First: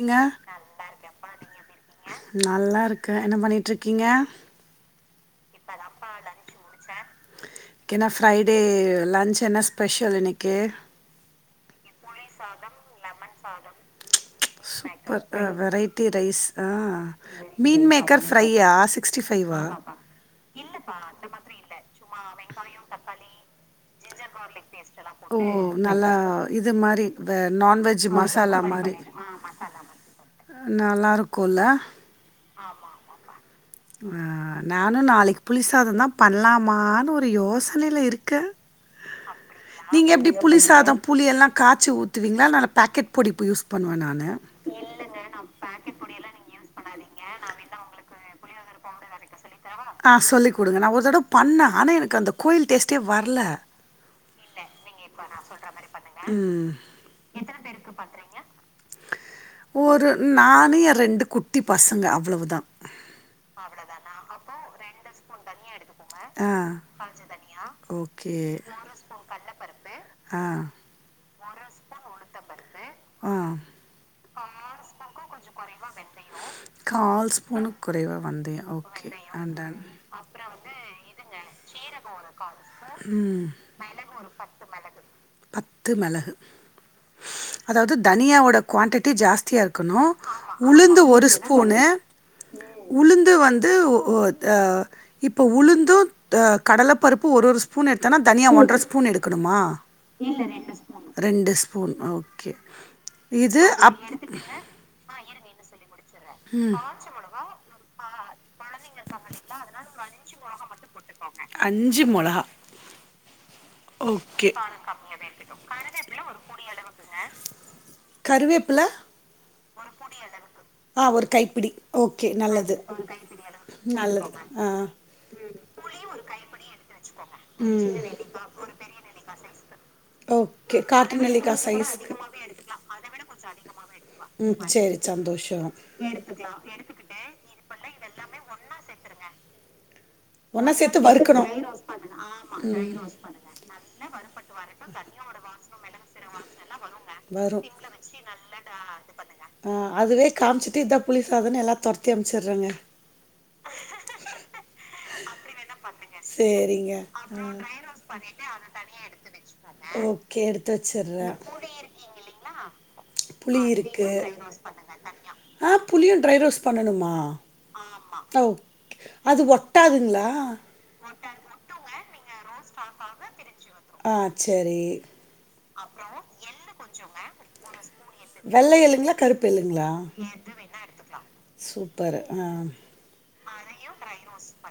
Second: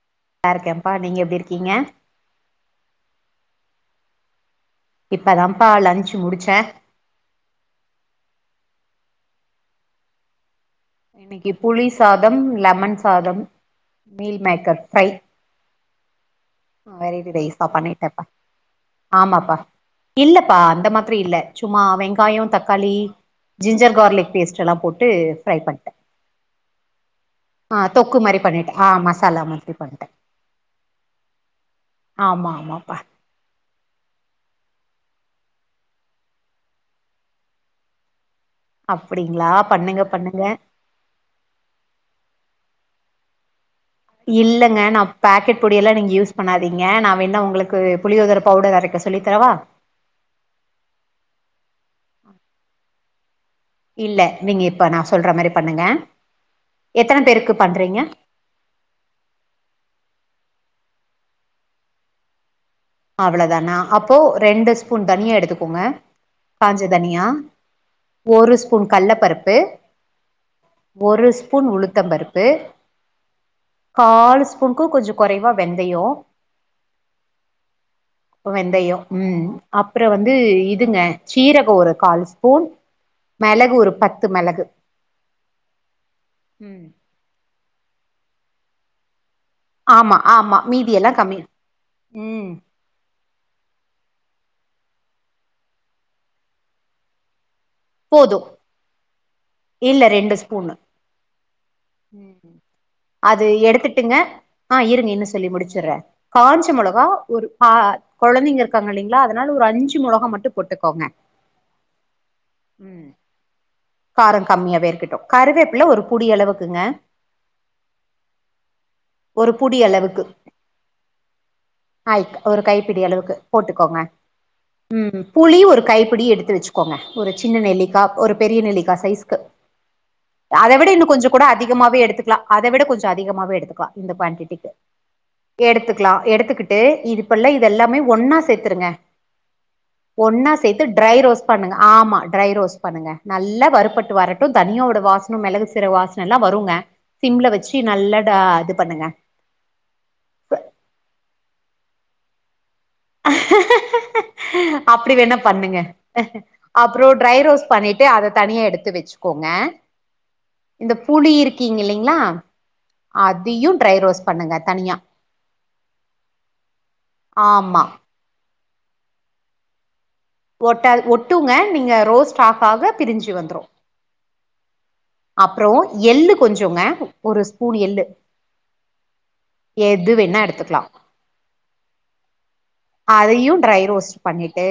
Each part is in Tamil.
எங்க நல்லா இருக்கேன்ப்பா நீங்க எப்டி இருக்கீங்க நல்லா இருக்க என்ன பண்ணிட் ட்ரிக்கிங்க இப்ப தாம்பா லன்ச் முடிச்ச என்ன ஃப்ரைடே லன்ச் என்ன ஸ்பெஷல் இன்னைக்கு இன்னைக்கி புளிஸ் சாதம் லெமன் சாதம் meal maker fry D rice ஆ வெரைவி ரைஸ்தா மீன் பண்ணிடேப்பா மேக்கர் ஃப்ரையா சிக்ஸ்டி ஆமாப்பா ஃபைவா இல்லப்பா அந்த மாதிரி இல்ல சும்மா வெங்காயம் தக்காளி ஜிஞ்சர் கார்லிக் பேஸ்ட் எல்லா போட்டு ஓ ஃப்ரை பண்ட்டே நல்லா இது மாரி வ ஆ நான்வெஜ் தொக்கு மாரி மசாலா பண்ணிட்டே ஆ மாரி மசாலா மாதிரி பண்ட்டே நல்லாருக்கு ஆமா ஆமா பா ஆ நானு நாளைக்கு புளிசாதந்தா பண்லாமான்னு ஒரு யோசனைல இருக்க அப்டிங்களா பண்ணுங்க நீங்க எப்டி பண்ணுங்க புளி சாதோ புளி எல்லா காய்சு ஊத்துவிங்ளா [unintelligible] பாக்கெட் பொடிப்பியூஸ் இல்லங்க நா பாக்கெட் பொடியெல்லா நீங்க யூஸ் பண்ணாதீங்க நா வேண உங்ளுக்கு புளியோதர பவுடர் அரைக்க சொ ஆ் சொல்லி் குடுங்க நா ஒரு தடவ பண்ண ஆனா எனக் கு அந்த கோயில் டேஸ்ட்டே வர்ல இல்ல நீங்க இப்ப நா சொல்ற மாரி பண்ணுங்க ம் எத்தன பேருக்கு பண்றிங்க ஒரு நானு எ ரெண்டு குட்டி பசங்க அவ்வளவுதா அவ்ளதானா அப்போ ரெண்டு ஸ்பூன் தனியா எடுத் கோங்க ஆ காஞ்ச தனியா ஓகே ஒரு ஸ்பூன் கல்ல பருப்பு ஆ ஒரு ஸ்பூன் ஸ்பூன் உளுத்தம் பருப்பு ஆ கால் புக்கு கொஞ்சோ கொறைவாக வெந்தயோ கால் ஸ்பூனுக்கு குறைவா வந்தயம் வெந்தயம் ஓகே உம் அண்ட் டன் அப்றோ வந்து இதுங்க சீரகோ ஒரு கால் ஸ் பூன் ம் மெளகு ஒரு பத்து மெளகு மிளகு. ம் அதாவது தனியாவோட குவான்டிட்டி ஜாஸ்தி இருக்கனு ஆமா ஆமா மீதி உளுந்து எல்லா ஒரு கம்மி ஸ்பூனு ம் உளுந்து வந்து இப்ப உளுந்து கடல பருப்பு ஒரு ஒரு எடுத்தா போது தனியா ஒன்ற ஸ்பூன் எடுக்கணுமா ரெண்டு இல்ல ஸ்பூனு ரெண்டு ஸ்பூனு அது எடுத்துட்டுங்க ஆ இருங்க இன சொல்லி முடிச்சுடுறே காஞ்ச ம். மொளகா ஒரு ஆ கொழந்தைங்க இருக்காங்க இல்லைங்ளா அதனால ஒரு அஞ்சு மொளகா மட்டு போட்டுக்கோங்க மொளகா. உம் காரோ ஓகே. கம்மியாவே இருக்கட்டு கருவேப்பில ஒரு புடி அளவுக்குங்க கருவேப்பில ஒரு புடி அளவுக்கு ஆ ஒரு கைப்பிடி ஆய ஓகே ஒரு நல்லது கைப்பிடி அளவுக்கு போட்டுக்கோங்க நல்லது ஆ உம் புளி ஒரு கைப்பிடி எடுத்து வச்சுக்கோங்க ஒரு சின்ன நெல்லிக்கா ஒரு பெரிய நெல்லிக்கா சைஸ்கு அத ஓகே விட இன்னு காட்டு கொஞ்சோ கூட நெல்லிக்கா அதிகமாக சைஸ்க்கு எடுத்துக்கலா அத விட இன்னு கொஞ்சோ அதிக அதிகமாவே எடுத்துக்கலா இந்த ம் குவான்டடிக்கு சேரி சந்தோஷோ எடுத்துக்கலா எடுத்துக்கிட்டு இதுப்பல்ல இது எல்லாமே ஒன்னா சேத்துருங்க ஒன்னா சேத்து ட்ரை ரோஸ்ட் பண்ணுங்க ஆமா ரோஸ்ட் ம் பண்ணுங்க நல்லா வருறுப்பட்டு வரட்டு தனியாவோட வாசனம் மிளகு சீரக வாசன எல்லா வருங்க சிம்ல வரு வச்சு நல்லாட இது பண்ணுங்க அத எல்லா தொரத்தி அமைச்சிருறேங்க அஹாஹாஹா அப்டி வேணா பண்ணுங்க சேரிங்க அப்றோ ட்ரை ஆ ரோஸ் பண்ணிட்டு அத தனியா எடுத்து வச்சுக்கோங்க ஓகே எடுத்து இந்த வச்சிட்றே புளி இருக்கீங்க இல்லங்ளா புளி அதையு ட்ரை இருக்கு ரோஸ்ட் பண்ணுங்க தனியா ஆ புளியு ட்ரை ரோஸ்ட் பண்ணணுமா ஆமா ஓ அது ஓ கட்டாதுங்களா ஒட்டாது ஒட்டுங்க நீங்க ரோஸ் ஆ சேரி அப்புறோ எள்ளு கொஞ்சோங்க ஒரு ஸ்பூன் எல் எள்ளு வெள்ள எள்ளுங்களா கருப்பு எள்ளுங்களா எது வேணா எடுத்துக்கலா சூப்பரு ஆ அதையு ட்ரை ரோஸ்ட் பண்ணிட்டு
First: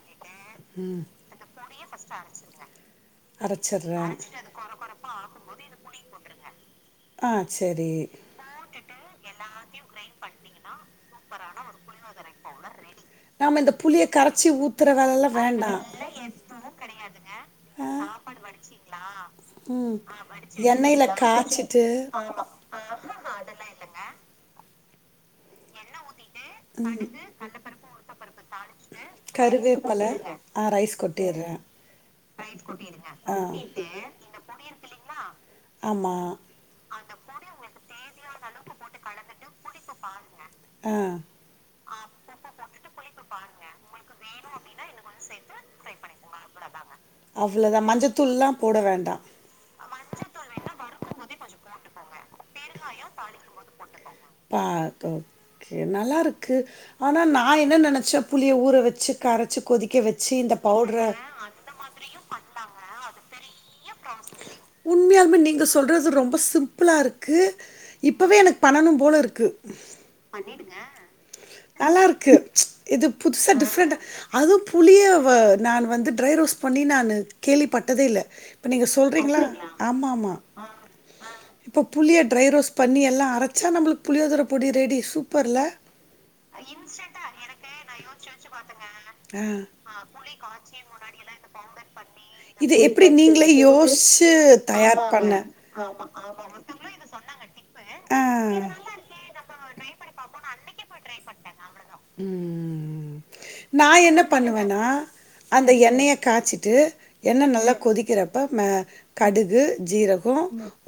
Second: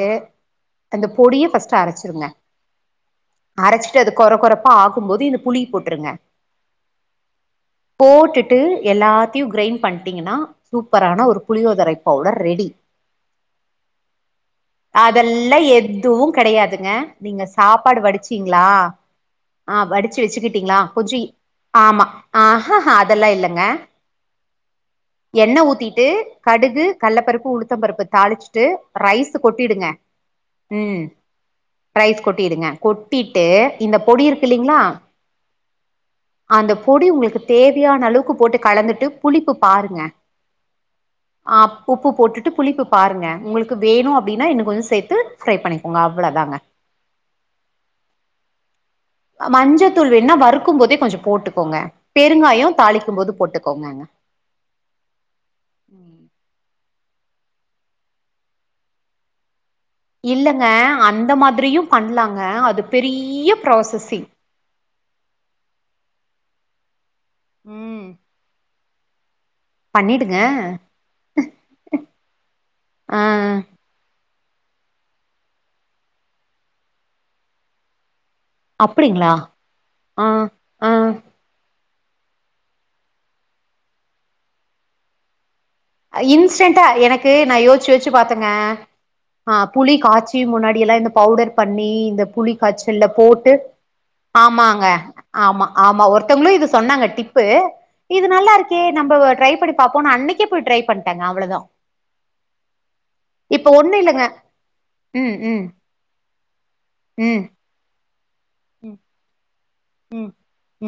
ம் அந்த பொடிய ஃபஸ்ட்டு அரச்சுருங்க அரச்சுட்டு அரைச்சர்றே அது கொற கொறப்பா ஆக் க்கும் போது இந்த புளி போட்டுருங்க ஆ சரி போட்டுட்டு எல்லாத்தையு கிரைண்ட் பண்டீங்கன்னா சூப்பரான ஒரு புளியோதரை பவுடர் ரெடி நாம இந்த புளிய கரைச்சி ஊத்துற வேலல்லா அதெல் எல்லா வேண்டா எதுவும் கொடையாதுங்க நீங்க ஆ சாப்பாடு வடிச்சீங்களா ஆ ம் வடுச்சு வெச்சுக்கிட்டீங்களா எண்ணெயில கொஞ்சியி காய்ச்சிட்டு ஆமா ஆஹா ஹா அதெல்லா இல்லங்க எண்ண ஊத்திட்டு கடுகு கள்ளப்பருப்பு உளுத்தம் பருப்பு தாளிச்சுட்டு ரைஸு கொட்டிடுங்க கருவேப்பல ஆ ரைஸ் ம் கொட்டிர்றே ரைஸ் கொட்டிருங்க கொட்டிட்டு இந்த பொடி இருக் இல்லீங்களா ஆமா அந்த பொடி உங்களுக்கு தேவையான அளவுக்கு போட்டு கலந்துட்டு புளிப்பு பாருங்க ஆ ஆப் உப்பு போட்டுட்டு புளிப்பு பாருங்க உங்களுக்கு வேணு அப்டின்னா இன்னு கொஞ்சோ சேத்து ஃப்ரை பண்ணிக்கோங்க அவ்வளோதாங்க அவ்ளோதா மஞ்சத்தூள்லா போட வேண்டா மஞ்சத்தூள் வேன்னா வறுக்கும் போதே கொஞ்சோ போட்டுக்கோங்க பெருங்காயோ தாளிக்கும் போது போட்டுக்கோங்கங்க பா [unintelligible] ஓகே நல்லா ம். இருக்கு ஆனா நா என்ன நெனச்ச புளிய ஊர வெச்சு கரச்சு கொதிக்க வச்சு இந்த இல்லங்க பவுட்ர அந்த மாதிரியு பண்லாங்க அதுப் பெரியப் உண்மையாலுமே நீங்க சொல்றது ரொம் ம்ப சிம்புளா இருக் கு ம் இப்பவே எனக்கு பண்ணனும் போல இருக்கு பண்ணிடுங்க நல்லா இருக்கு இது ஆ புதுசா டிஃப்ரெண்டா அது புளிய வ நானு வந்து ட்ரை ரோஸ்ட் பண்ணி நானு கேள்விப்பட்டதே இல்ல இப்ப நீங்க அப்டிங்களா சொல்றீங்ளா ஆ ஆமாமா ஆ ப்ப புளிய ட்ரை ரோஸ் பண்ணி எல்லா அரச்சா நம்மளுக் புளியோதர பொடி ரெடி சூப்பர்ல்ல இன்ஸ்டன்டா எனக்கு நா யோச்சு யோச்சு பாத்தங்க ஆ புளி காச்சி முன்னாடி எல்லா இந்த பவுடர் பண்ணி இந்த புளி இது எப்டி காய்ச்சல்ல போ நீங்களே யோசிச்சு ஆமாங்க தயார் பண்ண ஆமா ஆமா ஒருத்தங்ளு இது சொன்னாங்க டிப்பு ஆ இது நல்லாருக்கே நம்ப ட்ரை பண்ணி பாப்போனு அன்னைக்கே போய் ட்ரை பண்ட்டேங்க அவ்ளோதா இப்ப நா ஒண்ணு என்ன இல்லங்க பண்ணுவேனா ம் ம் அந்த எண்ணெய காச்சிட்டு ம் எண்ண நல்ல கொதிக்கிற ப்ப ம கடுகு ம் ஜீரகொ,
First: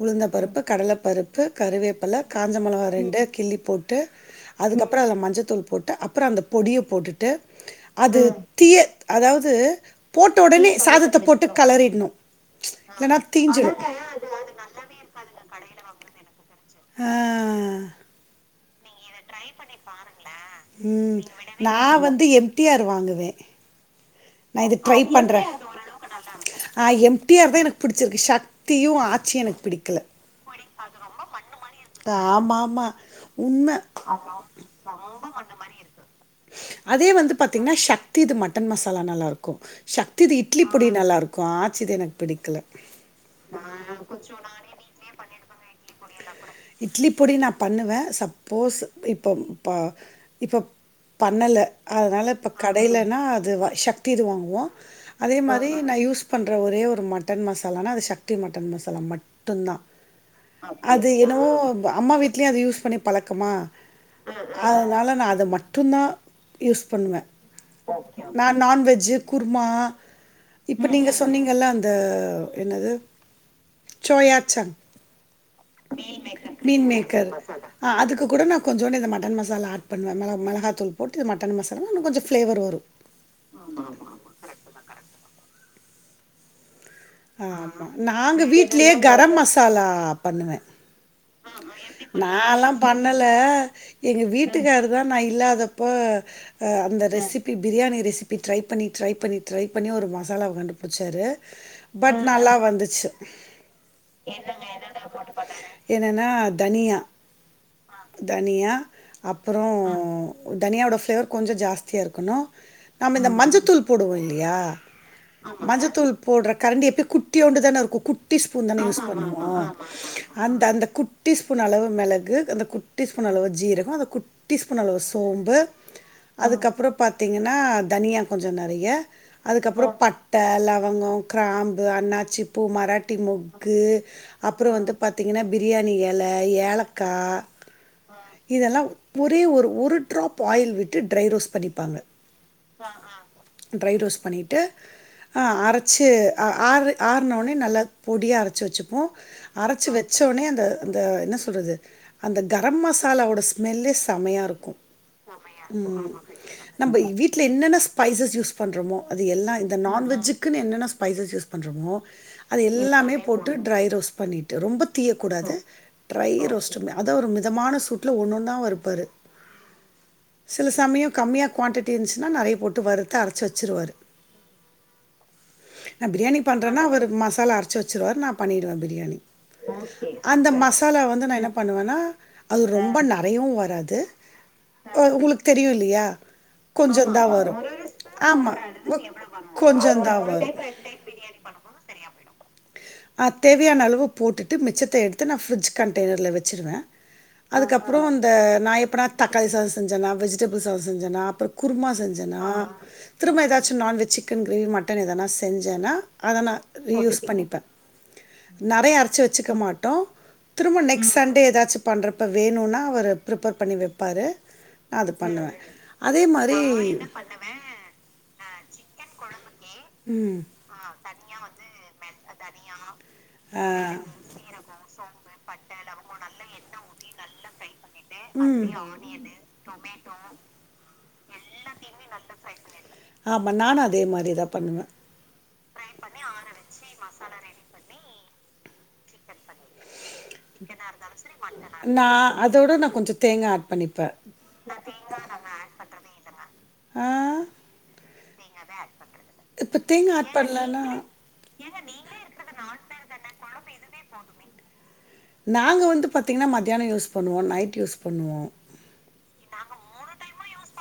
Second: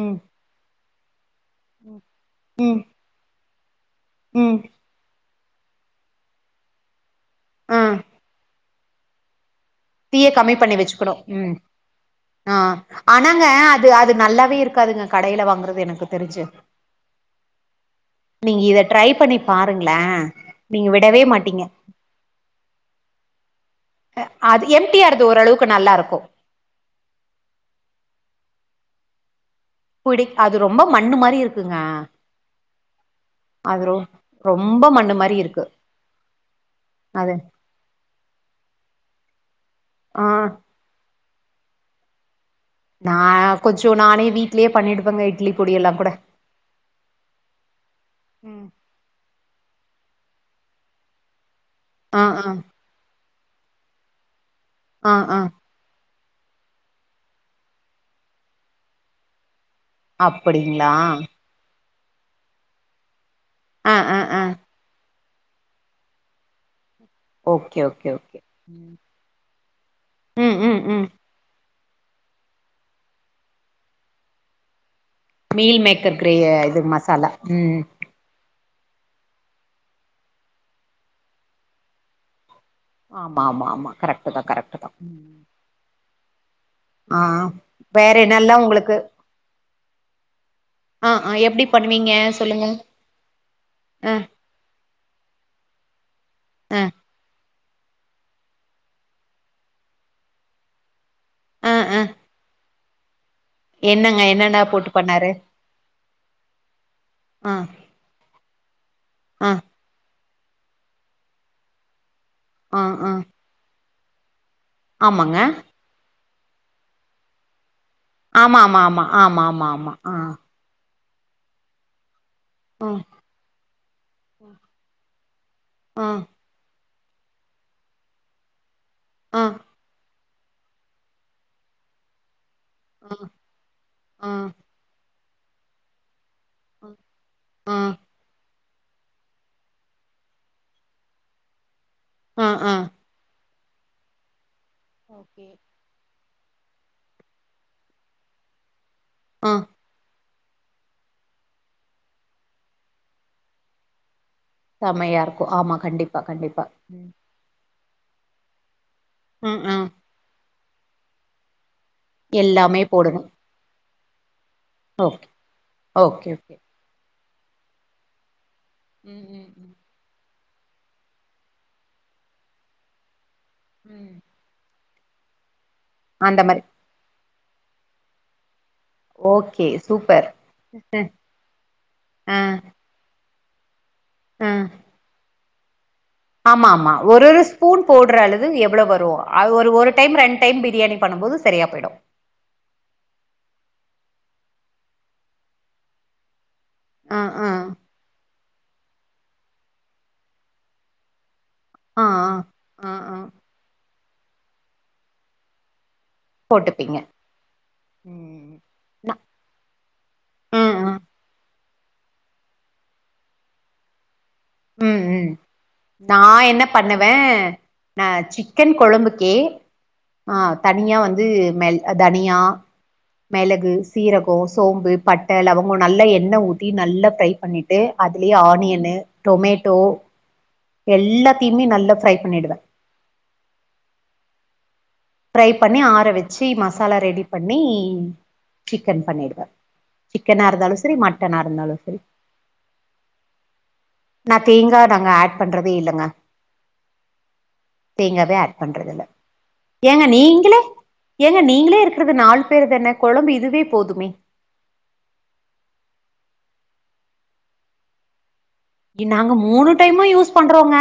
ம் ம் உளுந்த பருப்பு, கடல பருப் பு, கருவேப்பில, ம் காஞ்சமொளகா ரெண்டு கிள்ளி ட்டு ம் ம் அதுக்கப்றொ அதுல மஞ்ச தூள் போட்டு அப்புற அந்த பொடிய போட்டுட் டு ஆ அது தீய அதாவுது தீய போட்ட கம்மி ஒடனே பண்ணி வச்சுக்கணு சாதத்த போட்டு ம் களறிட்னு ஆ ஆனாங்க அது அது நல்லாவே இருக்காதுங்க கடைல வாங்குறது எனக்கு தெரிஞ்சு [inaudible] ஆ நீங்க இத ட்ரை பண்ணி பாருங்ளே ம் நா வந்து எம் டி ஆர் வாங்குவே நா அது இது ட்ரை எம்டியாருது பண்றே ஓரளவுக்கு நல்லா இருக்கு ஆ எம் டி ஆர் தா எனக்கு புடிச்சிருக்கு ஷக் தியு ஆச்சி எனக் பிடிக்கல புடி அது ரொம்ப மண்ணு மாரி இருக்குங்க ஆமாமா உண்ம அது ரொ ரொம்ப மண்ணு மாரி இருக்கு அதே வந்து அது பாத்திங்னா ஷக்திது மட்டன் ம சாலா நல்லாருக்கு ஷக்திது ஆ இட்லி பொடி நல் லாருக்கு ஆச்சிது எனக் பிடிக்கல நா கொஞ்சொ நானே வீட்லயே பண்ணிடுப்பேங்க இட்லி பொடி எல்லா கூட இட்லி பொடி நா பண்ணுவே சப்போஸ் இப்ப ம் ப இப்ப பண்ணல ஆ அதுனால இப்ப ஆ கடைலனா இது வா சக்தி இது வாங்குவோ ஆ அதே ஆ மாரி நா யூஸ் பண்ற ஒரே ஒரு மட்டன் மசாலானா அது சக்தி மட்டன் மசாலா மட் அப்படிங்களா ப்பவு த அம்மா வீட்லயு அது யூஸ் பண்ணி பழக் கமா ஆ ஆ ஆ அதனால நா அ த மட்டு்ந்தா யூஸ் பண்ணுவே ஓகே ஓகே ஓகே நா நான்வெஜ்ஜு குர்மா ம் ம் இப்ப ம் நீங்க சொன்னீங்கல்ல அந் இந்த என்னது soya chunk meal maker gravy இது மசாலா ம் ம் ஆ அதுக்கு கூட நான் கொஞ்சோண்டு இந்த மட்டன் மசாலா ஆட் பண்ணுவே மெள மெளகாத்தூள் போட்டு இது மட்டன் மசாலான்னா இன்னு கொஞ்ச ஃப்ளேவர் வரு ஆமா ஆமா ஆமா கரெக்ட்டுதா கரெக்ட்டுதா ஆமா வேற நாங்க என்னல்லா வீட்லயே உங்களுக்கு கரம் மசாலா பண்ணுவே ஆ ஆ எப்டி பண்ணுவீங்க நால்லா சொல்லுங்க பண்ணல ஆ எங்க வீட்டுக்கார்ருதா நா இல்லாதப்போ அந்த ஆ recipe biryani recipe try பண்ணி ட்ரை பண்ணி ட்ரை பண்ணி ஒரு மசாலாவ கண்டுபுடிச்சாரு ஆ ஆ பட் நல்லா வந்து ச்சு என்னங்க என்னென்ன போட்டு பண்ணாரு என்னன்னா தனியா ஆ தனியா ஆ அப்புறோ அ தனியாவோட ஃப்ளேவர் கொஞ்ச ஜாஸ்தியா இருக் கணு ஆ ஆ நம்ம இந்த மஞ்சத்தூள் போடுவோ இல்லயா ஆமாங்க மஞ்சத்தூள் போடற கரண்டி எப்பயு குட்டியோண்டுதான இருக்கு குட்டி ஆமா ஆமா ஸ்பூன்தான யூஸ் ஆமா ஆமா பண்ணுவோ ஆமா ஆமா ஆ அந்த அந்த குட் டி ஸ்பூன் அளவு மெளகு அந்த ஆ குட்டி ஸ்பூன் அளவு ஜீர கோ அந்த குட்டி ஸ்பூன் அளவு சோம் பு ஆ அதுக்கப்புறோ பாத்தீங்கன்னா தனியா கொஞ்ச நெ றைய ஆ அதுக்கப்புறோ பட் ட லவங்கம் கிராம்பு அண்ணாச்சி பூ மராட்டி ஆ முக்கு ஆ அப்புறம் வந்து பாத்தீங்கன்னா பிரியாணிய ல ஆ ஏலக்காய் இதெல்லாம் ஒரே ஒரு ஒரு ட்ராப் ஆயில் விட்டு ட்ரை ரோஸ்ட் பண்ணிப்பாங்க ஆ ஆ ட்ரை ரோஸ்ட் பண்ணிட்டு ஆ ஓகே அரச்சு ஆறு ஆறுன உடனே நல்லா பொடியா அரைச்சு வச்சு கனும் ஆ அரைச்சு வச் சோடனே அந்த அந்த என்ன சொல்றது அந்த கரம் மசாலாவோட ஸ்மெல்லே செமையா க்கும் செமையா இருக்கு ஆமா கண்டிப்பா கண்டிப்பா நம்ம ம் வீட்டுல என்னென்ன ஸ்பைசஸ் யூஸ் பண்ணறமோ அது ம் எல்லாம் இந்த ம் நான்வெஜு இக்குன்னு என்னென்ன ஸ்பைசஸ் யூஸ் பண்ணறோமோ அது எல்லாமே போட்டு ட்ரை ரோஸ் பண்ணிரு ரொம்ப ஓகே தீயக்கூடாது ஓகே ட்ரை ஓகே ரோஸ்ட அத ஒரு இதமான சூட்ல ஒன்ன ஒன்னா வறு ம் ம் ம் சில சமயம் கம்மியா குவான்டிட்டி இருந்துச்சுன்னா நறைய போட்டு வருத்து அர ச்சி வச்சுருவாரரு ம் நான் பிரியாணி அந்த மாரி பண்றேன்னா அவரு ம சாலா அரைச்சு வச்சருவாரு நான் பண்ணிடுவேன் பிரியாணி ஓகே சூப்பர் அந்த மசாலா ம், வந்து நான் என்ன பண்ணுவேன்னா ஆ அது ரொம்ப ந எதவும் வராது ஆ உங்களுக் திரியும் இல்லையா ஆமா ஆமா கொஞ்சந்தா ஒரு ஒரு வரு ஸ்பூன் போடுற அளவு ஆமா எவ்வளோ வரும் ஒரு கொஞ்சந்தா டைம் வரு ரெண்டு டைம் பிரியாணி பண்ணும் போது சரியா போயிடு ஆ தேவையான அளவு போட்டுட்டு மிச்சத்த எடுத்து நா ஃபிரிட்ஜ் கண்டெய்னர்ல வெச் சிருவே ஆ ஆ அதுக்கப்புறோ அந்த நா எப்பனா தக்காளி சாதோ செஞ்சனா வெஜிடபிள் சாதோ செஞ்சனா அப்பறோ குருமா ஆ ஆ செஞ்சனா ஆ ஆ திரும்ப எதாச்சு நான்வெஜ் சிக்கன் கிரேவி மட்டன் எதனா செஞ்சனா அத நா ரீ போட்டுப்பீங்க யூஸ் பண்ணிப்பே ம் நெறைய நா அரைச்சு வச்சுக்க மாட்டோ ம் திரும்ப ம் நெக்ஸ்ட் சண்டே எதாச்சு பண்றப்ப வேணுன்னா அவரு பிரிப்பேர் பண்ணி வப்பாரு ம் ம் நா மாரி என்ன பண்ணுவே நான் சி க்கன் கொழம்புக்கே ஆ ம் தனியா வந்து மெள் ஆ தனியா, ஆ மெளகு, வேற சீரகோ, சோம்பு, பட்ட, லவங்கோ நல்லா எண்ணெ ஊத்தி நல்லா டை பண்ணி ட்டு அதுலயே ஆனியனு டொமேட்டோ எல்லாத்தையுமே நல்லா ஃப்ரை பண்ணிடுவே ஆமா நானு அதே மாரிதா பண்ணுவே ஃப்ரை பண்ணி ஆற வச்சு மசாலா ஆ ரெடி பண்ணி சிக்கன் பண்ணிடுவே சிக்கனா இருந்தாலு சரி மட்டனா இருந்தாலு சரி நா அதோட நா கொஞ்சோ தேங்கா ஆட் பண்ணிப்பே நா தேங்கா நாங்க ஆட் பண்றதே இல்லங்க ஆ தேங்காவே ஆட் பண்றது இல்ல இப்ப ஏங்க தேங்கா ஆட் நீங்களே பண்லன்னா ஏங்க நீங்களே இருக்கறது நாலு பேருதான கொழம்பு இதுவே போதுமே நாங்க வந்து பாத்தீங்கன்னா மத்தியானோ யூஸ் பண்ணுவோ நைட் யூஸ் பண்ணுவோ இ நாங்க மூணு டைமு யூஸ் பண்றோங்க.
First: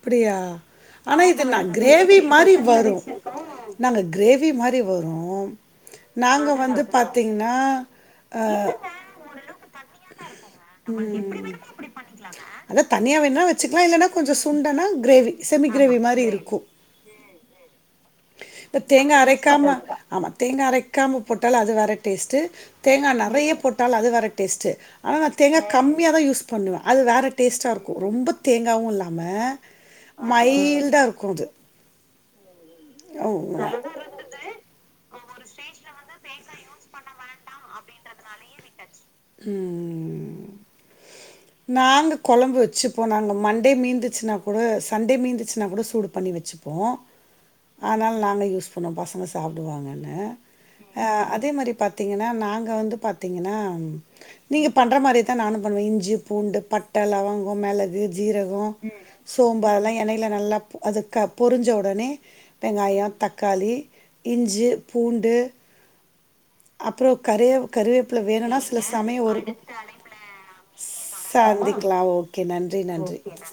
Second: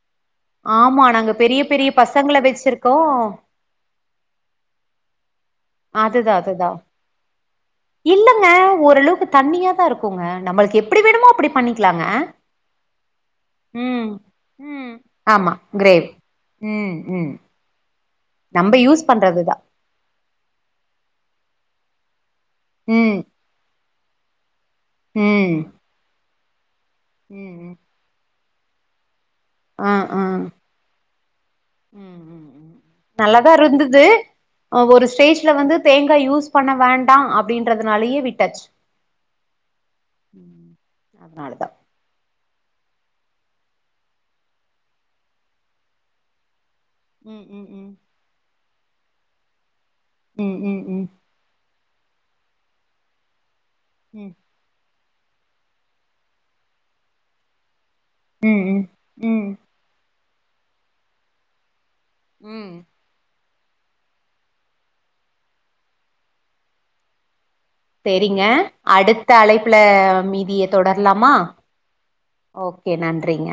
அப்பிடியா ஆமா ஆனா நாங்க இது ந பெரிய பெரிய கிரேவி பசங்கள மாரி வரு வெச்சிருக்கோ நாங்க கிரேவி மாரி வரு அதுதா நாங்க அதுதா வந்து பாத்தீங்கன்னா ஆ இல்லங்க ஓரளவுக்கு தண்ணியாதா இருக்குங்க. நம்மளுக்கு எப்பிடி வேணுமோ அப்பிடி பண்ணிக்கலாங்க அதா தனியா வேணா வச்சுக்கலா ம் இல்லன்னா கொஞ்சோ சுண்டனா ம் கிரேவி ஆமா செமி கிரேவி ம் ம் நம்ம இப்ப யூஸ் தேங்கா பண்றதுதா அரைக்காம ஆமா தேங்கா அரைக்காம போட்டாலு அது வேற டேஸ்ட்டு தேங்கா ம் நெறைய போட்டாலு அது வே ற டேஸ்ட்டு ஆனா நா ம் தேங்கா கம்மியாதா யூஸ் பண்ணுவ அது வேற டேஸ்ட்டா ம் இருக்கு ரொம்பத் தேங்காவுல்லா நம்ம ஆ மைல்டா இருக்கு அது ம் ம் ம் நல்லாதா இருந்தது ஒரு ஸ்டேஜ்ல வந்து தேங்காய் யூஸ் பண்ண வேண்டா அப்டின்றதுனாலயே விட்டாச்சு ம். ம் அதனாலதா கொழம்பு வெச்சுப்போ நாங்க மண்டே மீந்துச்சுன்னா கூட சண்டே மீந்துச்சுன்னா கூட சூடு பண்ணி வெச்சுப் போ ம் ம் ம் அதனால நாங்க யூஸ் இப்ப நம் பசங்க சாப்புடுவாங்க னு ம் ம் ம் அ அதே மாரி பாத் பாத்தீங்கன்னா நாங்க வந்து பாத்தீங்கன்னா ம் நீங்க பண்ற மாரியே தா நானு பண்ணுவ இஞ்சி பூண்டு பட்ட லவங்கோ மெளக் கு ஜீரகோ ம் ம் ம் சோம்பு அதெல்லா எண்ணெய் யில நல்லாப் அது கப் பொருஞ்ச ஒட் ஒடனே ம் வெங்காயோ தக் தக்காளி இஞ்சு பூண்டு அப்புறோ கரையேவ் சேரிங்க அடுத்த அழைப்புல மீதிய தொடர்லாமா சந்திக்கலாம் ஓகே நன்றி ஓகே நன்றி நன்றிங்க